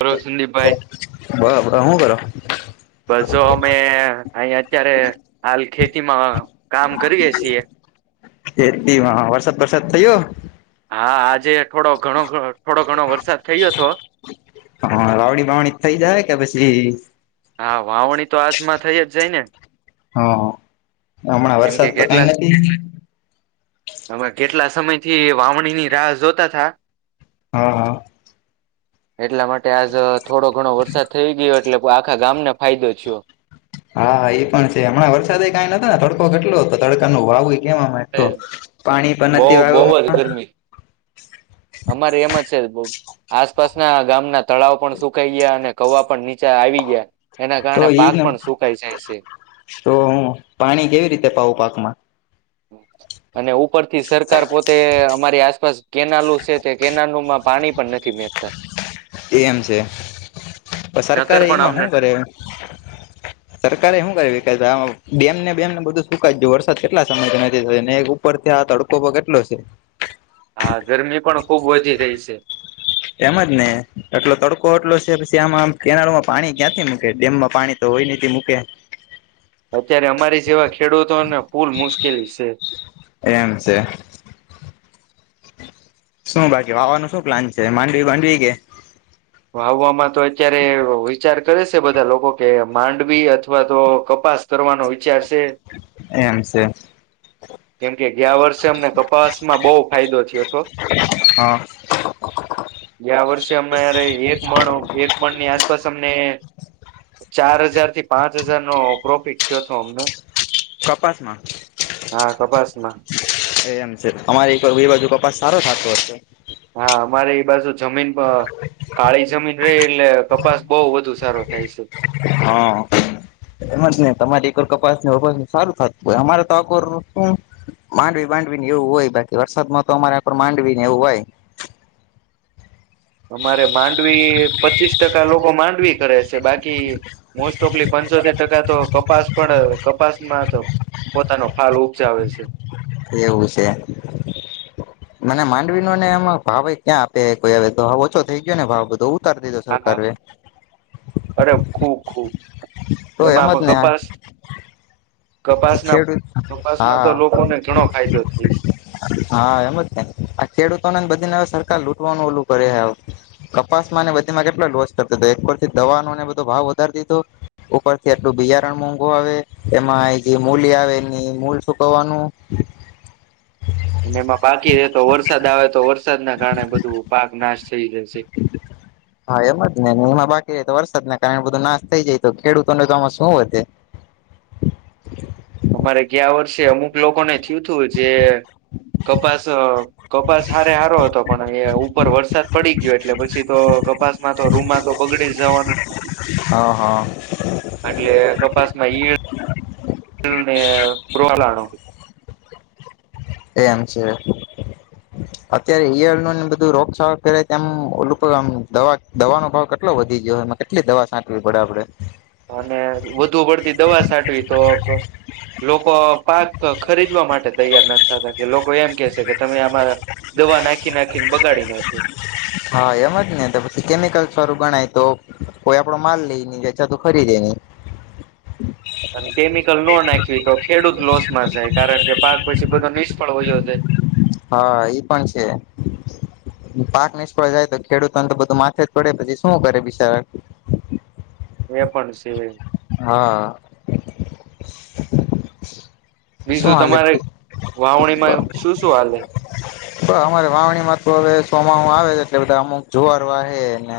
બોલો સંદીપભાઈ બ ભ હું કરો બસો અમે અહી અત્યારે હાલ ખેતીમાં કામ કરીએ છીએ ખેતીમાં વરસાદ વરસાદ થયો જે થોડો ઘણો ઘણો થોડો ઘણો વરસાદ થયો હતો દિસ હા વાવણી તો આજમાં થઈ જ જાય ને હા હમણાં વરસાદ તો કઈ નથી હમે કેટલા સમય થી વાવણી ની રાહ જોતા થા હા હા એટલા માટે આજ થોડો ઘણો વરસાદ થઈ ગયો એટલે આખા ગામને ફાયદો થયો હા એ પણ છે હમણાં વરસાદે કઈ નતા ને તડકો કેટલો હતો તડકાનો વાવે કેવામાં તો પાણી પણ બહુ નથી વા બહુ જ ગરમી અમારે એમ જ છે આસપાસના ગામના તળાવો પણ શું કાઈ ગયા અને કવા પણ નીચે આવી ગયા એના તો કારણે પાક ઈન પણ સુકાઈ જાય છે તો હું પાણી કેવી રીતે પાવ પાકમાં? [inaudible] અને ઉપરથી સરકાર પોતે અમારી આસપાસ કેનાલો છે તે કેનાલોમાં પાણી પણ નથી મેકતા. એમ છે, નકર સરકારે પણ એમાં અમને શું કરે? સરકારે હું કરવી ડેમ ને બેમ ને બધું સુકા જ્યું વરસાદ કેટલા સમયથી નથી થ ઉપર થી આ તડકો પણ કેટલો સે. હા, ગરમી પણ ખુબ વધી રહી છે. એમ જ ને એટલો તડકો એટલો છે પછી આમાં કેનાલોમાં પાણી ક્યાંથી મૂકે ડેમમાં પાણી તો કોઈ નીતિ મૂકે. અત્યારે અમારી જેવા ખેડૂતોને પુલ મુશ્કેલ છે. એમ છે. શું બાકી વાવા નું શું પ્લાન છે માંડવી બાંડવી કે? ભાવવામાં તો અત્યારે વિચાર કરે સે બધા લોકો કે માંડવી અથવા તો કપાસ તરફ કરવાનો વિચાર છે એમ સે. કેમકે ગયા વર્ષે અમને કપાસમાં બહુ ફાયદો થયો હતો. હા ગયા વર્ષે હમારે એક મણો એક મણ ની આસ પાસ અમને ચાર હજાર થી પાંચ હજાર નો પ્રોફિટ થયો તો અમને. છ પાકમાં? હા કપાસમાં. એ એમ છે, અમારે એક વાર બી બાજુ કપાસ સારો થાતો હશે. હા, અમારે એ બાજુ જમીન કાળી જમીન રહી એટલે કપાસ બહુ વધુ સારો થાય છે. હા. એમાં જ ને તમારી એકર કપાસની વપાસ સારું થતું હોય અમારે તો આકોર હું માંડવી બાંડવી ને એવું હોય બાકી વરસાદ માં તો અમારે પણ માંડવીને એવું હોય. અમારે માંડવી પચીસ ટકા લોકો માંડવી કરે છે. બાકી મોસ્ટઓફલી પંચોતેર ટકા તો કપાસ પણ કપાસમાં તો પોતાનો ફાલ ઉપજાવે છે. એવું છે. મને માંડવીનો ને એમાં ભાવ એ ક્યાં આપે કોઈ હવે તો ઓછો થઈ ગયો ને ભાવ બધો તાર દીધો હા સરકારે. અરે ખુબ ખુબ એમાં પણ કપાસ કપાસના છેટું, કપાસમાં હા. તો લોકોને ઘણો ફાયદો થાય છે હા, એમ જ થાય આ ખેડૂતોનેને બધીને હવે સરકાર લૂટવાનું ઓલું કરે હાવ. કપાસ માં ને બધીમાં કેટલા લોસ કરતો એક પરથી દવાનો ને બધો ભાવ વધાર દીધો ઉપરથી આટલું બીજારણ મોંઘું આવે એમાં આ જે મૂલી આવેની મૂલ શુંકવવાનું અને એમાં બાકી રે તો વરસાદ આવે તો વરસાદના કારણે બધું પાક નાશ થઈ જાય છે હા, એમ જ ને એમાં બાકી તો વરસાદ ના કારણે બધું નાશ થઈ જાય તો ખેડૂતોને તો આમાં શું વધે. અમારે ગયા વર્ષે અમુક લોકોને થયું તું જે કપાસ અ કપાસ હારે હારો હતો પણ એ ઉપર વરસાદ પડી ગયો એટલે પછી તો કપાસમાં તો રૂમમાં તો બગડી જવાનું. હા હા એટલે કપાસમાં ઈળ ને પરવાળ આડ. એમ છે. અત્યારે ઈયડનો ને બધું રોગચાળા કરે તેમ ઓલોકોઆમ દવા દવાનો ભાવ કેટલો વધી ગયો. માં કેટલી દવા સાટવી પડે આપડે અને વધુ પડતી દવા સાટવી તો લોકો પાક ખરીદવા માટે તૈયાર ના થતા કે લોકો એમ કેશે કે તમે આમાં દવા નાખી નાખીને બગાડે ડી નાખયો હા એમજ ને તો પછી કેમિકલ્સ વાળું ગણાય તો કોઈ આપડો માલ લેઈ ની જાય અથવા તો ખરીદેની [unintelligible] અને કેમિકલ ન નાખવી તો ખેડૂત લોસ માં જાય કારણ કે પાક પછી બધો નિષ્ફળ હોય ઓદે હા એ પણ છે. પાક નિષ્ફળ જાય તો ખેડૂતોને તો બધું માથેજ પડે પછી શું કરે બિચારા હ [unintelligible] એ પણ છે. હા. શું બીજું હાલે તમારે વાવણીમાં શું શું હાલે? અમારે વાવણીમાં તો હવે ચોમાહુ આવે એટલે બધા અમુક જુવાર વાહેને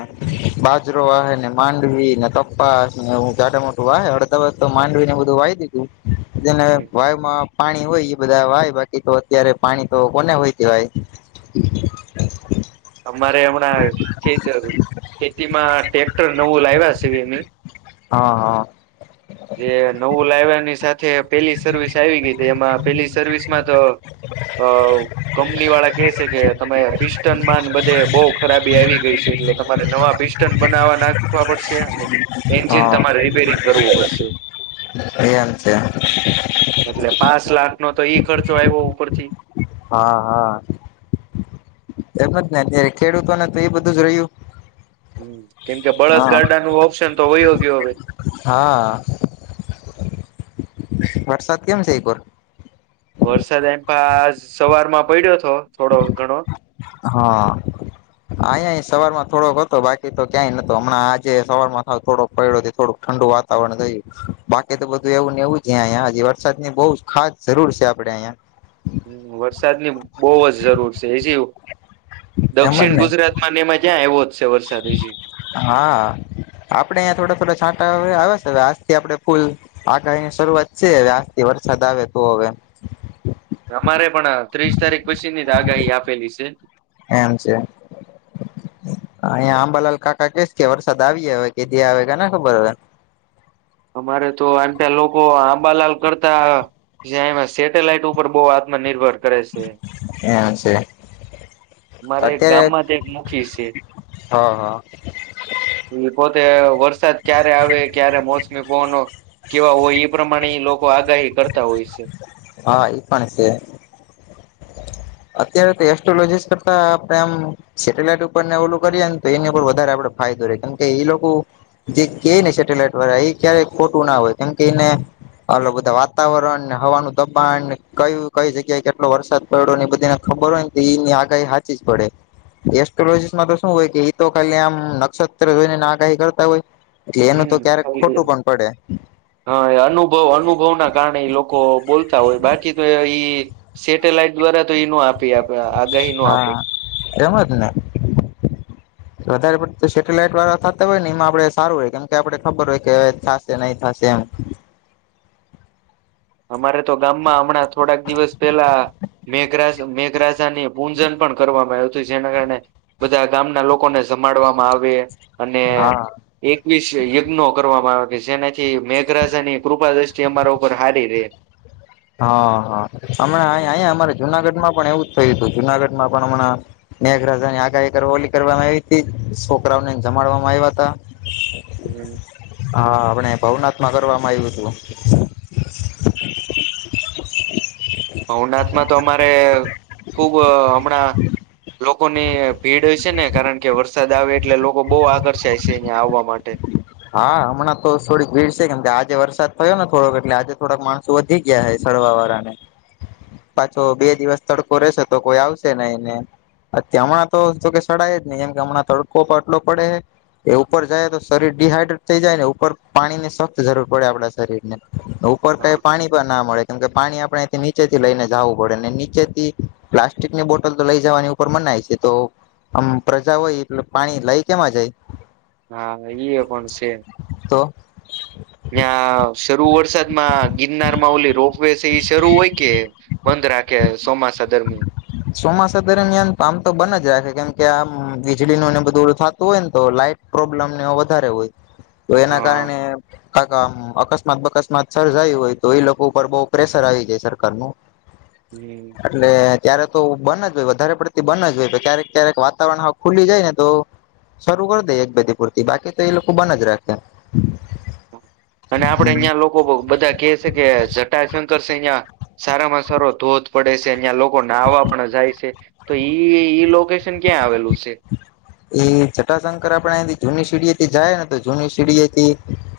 બાજ રો વાહેને માંડવી ને તપાસ નેવુ જાટા મોટું વાહે [unintelligible] માંડવીને બધું વાય દીધું વાયમાં પાણી હોય એ બધા વાય બાકી તો અત્યારે પાણી તો કોને હોયકેવાય અમારે હમણાં કેતરુ ખેતીમાં ટ્રેક્ટર નવું લાવ્યા છે, વીમી હા જે નવું લાવ્યાની સાથે પેલી સર્વિસ આવી ગઈ હતી એમાં પેલી સર્વિસ માં તો અ કંપની વાળા કે છે, કે તમે પિસ્ટન માં બધે બો ખરાબી આવી ગઈ છે, એટલે તમારે નવા પિસ્ટન બનાવવા નાખવા પડશે એન હા જીન તમારે રિપેરિંગ કરવું પડશે. એ એમ છે. એટલે પાંચ લાખનો તો ઈ ખર્ચો આવ્યો ઉપરથી હા હા એમ જ ને અત્યારે ખેડૂતોને તો એ બધું જ રહ્યું હમ કેમકે હા બળદગાડા નું ઓપ્શન તો વયોગ્ય હવે [inaudible] વરસાદ કેમ છે? એ કોર વરસાદ એમ પા સવારમાં પડ્યો હતો થોડો ઘણો હા. આયાય સવારમાં થોડોક હતો બાકી તો ક્યાંય નતો હમણાં આજે સરવારમા થોડોક પયડો તે થોડોક ઠંડું વાતાવરણ થયું બાકી તો બધું એવું ને એવું જ અયા હજી વરસાદ ની બો ખાસ જરૂર છે, આપ ડે અયા હમ વરસાદની બોવ જ જરૂર છે, એજીવું એમ દક્ષિણ જ ને ગુજરાતમાં ને નેમા જયા આયવો હા આપડે અહયા થોડા થોડા છાટ ટા અવે આવે છે, આજથી આપણે ફૂલ આગાહીની શરૂઆત છે, હવે આજથી વરસાદ આવે તો હવે અમારે પણ ત્રીસ તારીખ પછીની આગાહી આપેલી છે. એમ છે. અહીંયા આંબાલાલ કાકા કેસ કે વરસાદ આવીએ હવે કેદી આવે કેને ખબર અંબાલાલ કરતા જ્યામાં સેટેલાઈટ ઉપર બો આત્મનિર્ભર કરે એમ છે. મારા એક અત્યારે ગામમાંથી એક મુખી છે, હ હ એ પોત તે વરસાદ ક્યારે આવે ક્યારે મોસમી પવનો કેવા હોય એ પ્રમાણે લો કો આગાહી કરતા હોય છે. હા એ પણ છે. અત્યારે તો એસ્ટ્રોલોજીસ કરતા આપડે આમ સેટેલાઈટ ઉપર ને ઓલું કરીએે ન તો એની ઉપર વધારે આપડે ફાયદો રહેે કેમકે એ લોકો જે ક ને સેટેલાઈટ વાળા એ ક્યારે ખોટું ના હોય કેમકે એને હલો બધા વાતાવરણ હવાનું દબાણ કયું કઈ જગ્યાએ કેટલો વરસાદ પડ્યો બધ તેને ખબર હોય ને તો એની આગાહી હાચી જ પડે. એસ્ટ્રોલોજીસમાં તો શું હોય કે એ તો ખાલી આમ નક્ષત્ર જોઈને આગાહી કરતા હોય. એટલે એનું તો ક્યારેક ખોટું પણ પડે હા એ અનુભવ અનુભવ ના કારણે લોકો બોલતા હોય બાકી તો ઈ સેટેલાઈટ દ્વારા તો એઈ ન આપી આપ આગાહી ન આપે. એમત ને. વધારે પડ સેટેલાઈટ વાળા થતા હોય ને એમાં આપડે સારું હોય કેમ કે આપડે ખબર હોય કે થશે નહી થશે એમ. [inaudible] અમારે તો ગામમાં હમણાં થોડાક દિવસ પેલા મેઘરા મેઘ રાજા ને પૂજન પણ કરવામાં આવ્યું હતું જેના કારણે બધા ગામના લોકોને સમાડવામાં આવે. અને હા. એકવીસ યજ્ઞો કર કરવામાં આવે જેનાથી મેઘરાજાની કૃપા દ્રષ્ટિ અમારા ઉપર હારી રેય. હા હા હમણાં અહીયા અમારે જુનાગઢમાં પણ એવું જ થયું હતું જુનાગઢમાં પણ હમણાં મેઘરાજા ની આગા એક ઓલી કરવામાં આવી હતી છોકરાઓને જમાડવામાં આવ્યા હતા. હા આપણે પહુ માં કરવામાં આવ્યું હતું. ભવનાથમાં તો અમારે ખુબ હમણાં લોકોની ભીડ છે ને કારણ કે વરસાદ આવે એટલે લોકો બહુ આકર્ષાય છે અહિયાં આવવા માટે. હા હમણાં તો થોડીક ભીડ છે કેમ કે આજે વરસાદ થયો ને થોડોક એટલે આજે થોડાક માણસો વધી ગયા. ડવા વાળાને પાછો બે દિવસ તડકો રહેશે તો કોઈ આવશે ને એને. અ હમણાં તો કે શળાય જ નહી એમ કે હમણાં તડકો પણ આટલો પડે. એ ઉપર જાય તો શરીર ડડીહાઈડ્રેટ થઈ જાય ને ઉપર પાણી ની સખ્ત જરૂર પડે આપડા શરીર ને ઉપર કઈ હા પાણી પણ ના મળે. કેમ કે પાણી આપણેથી નીચેથી લઈને જવું પડે ને નીચેથી પ્લાસ્ટિક ની બોટલ તો લઈ જવાની ઉપર મના ઈ થાય તો આમ પ્રજા હોય એટલે પાણી લઈ કેમાં જાય હા ઈ પણ છે. [inaudible] ત્યાં શરૂ વરસાદમાં ગિરનાર માં ઓલી રોપ વે એ શરૂ હોય કે બંધ રાખે? આ કે સોમાસા દરમી ચોમાસા દરમિયાન પામ તો બન જ રાખે. કે આમ વીજળીનુંને બધું નો થતું હોય ને તો લાાઈટ પ્રોબ્લેમને વધારે હોય. તો એના હ કારણે કા આમ અકસ્માત બકસ્માત સર્જાયું હોય તો એ લોકો ઉપર બઉ પ્રેશર આવી જાય સરકાર નું. હમ એટલે ક્યારે તો બન જ હોય વધારે પડતી બન જ હોય ક્યારેક ક્યારેક વાતાવરણ ખુલી જાય ને તો શરૂ કરી દે એક બાજી પૂરતી બાકી તો એ લોકો બન જ રાખે. અને આપડે અહિયાં લોકો બધા કે છે કે જટાશંકર છે અહિયાં સારામાં સારો ધોધ પડે છે અહં લોકો નાહવા પણ જાય છે તો ઈ ઈ લોકેશન ક્યાં આવેલું છે? એ જટાશંકર આપણે એથી જૂની સીડી થી જાય ને તો જૂની સીડીએથી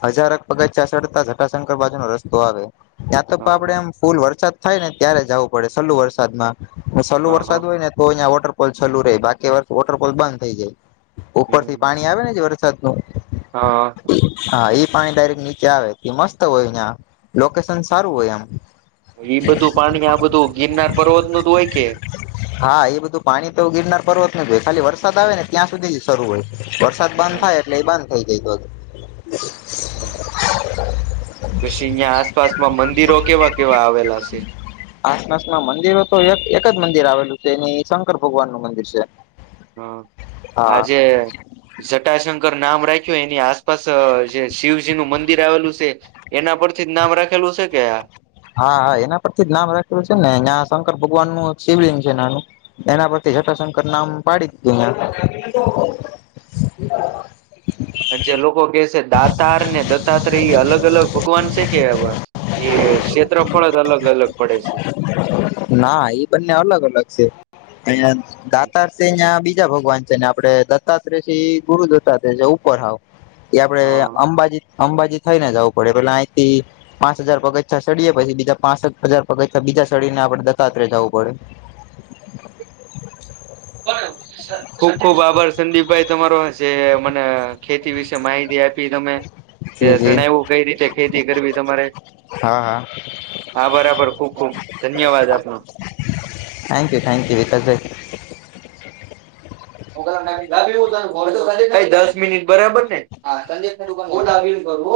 હજારક પગચા સડતા જટાશંકર બાજુ નો રસ્તો આવે. ત્યાં તો હા આપડે હા એમ ફૂલ વરસાદ થાય ને ત્યારે જવું પડે છેલ્લું વરસાદ માં. સલું હા હા વરસાદ હોય ને તો અહંયા વોટરપોલ ચાલુ રહે બાકી વોટરપોલ બંધ થઇ જાય. ઉપરથી હમ પાણી આવે ને જે વરસાદનું. હા. હા એ પાણી ડાયરેક્ટ નીચે આવે મસ્ત હોય અહીંયા લોકેશન સારું હોય એમ. ઈ બધું પાણી આ બધું ગિરનાર પર્વત ન હોય કે હા એ બધું પાણી તો ગીરનાર પર્વત ખાલી વરસાદ આવે ને ત્યાં સુધી જ શરૂ હોય વરસાદ બંધ થાય એટલે એ બંધ થઈ જાય [unintelligible] હમ. પછી અહિયા આસપાસમાં મંદિરો કેવા કેવા આવેલા છે? મંદિરો તો એક એક જ એની શંકર ભગવાનનું મંદિર છે. હા હા આજે જટાશંકર નામ રાખ્યું એની આસપાસ જે શિવજીનું મંદિર આવેલું છે એના પર થી જ નામ રાખેલું. [unintelligible] હા હા એના પરથી જ નામ રાખેલું છે ને જ્યાં શંકર ભગવાનનું શિવલિંગ છે નાનું એના પરથી જઠાશંકર નામ પાડી દીધું અહયા. જે લોકો કે છે દાતારને દત્તાત્રય અલગ અલગ ભગવાન છે? કે એ ક્ષેત્રફળ જ અલગ અલગ પડે છે. ના એ બંને અલગ અલગ છે. અ દાતાર છે અહ બીજ બીજા ભગવાન છે ને આપણે દત્તાત્રેય છે એ ગુરુ દત્તાત્રય છે ઉપર હાવ. એ આપડે હા અંબાજી અંબાજી થઈને જવું પડે પેલા અહીંથી પાંચ હજાર પગચા ચડીએ પછી બીજા પાંસ હજાર પગ બીજા ચઢીને આપડે દતાત્રય જાવું પડે. ખુબ ખુબ આભાર સંદીપભાઈ તમારો જે મને ખેતી વિશે માહિતી આપી. કે તમે જે જી જી જણાવ્યું કઈ રીતે ખેતી કરવી તમારે. હા હા આભાર આભાર ખુબ ખુબ ધન્યવાદ આપનો. થેન્કયુ થેન્કયુ વિકાસભાઈ. [unintelligible] દસ મિનિટ બરાબરને? હું તને કોલ કરું.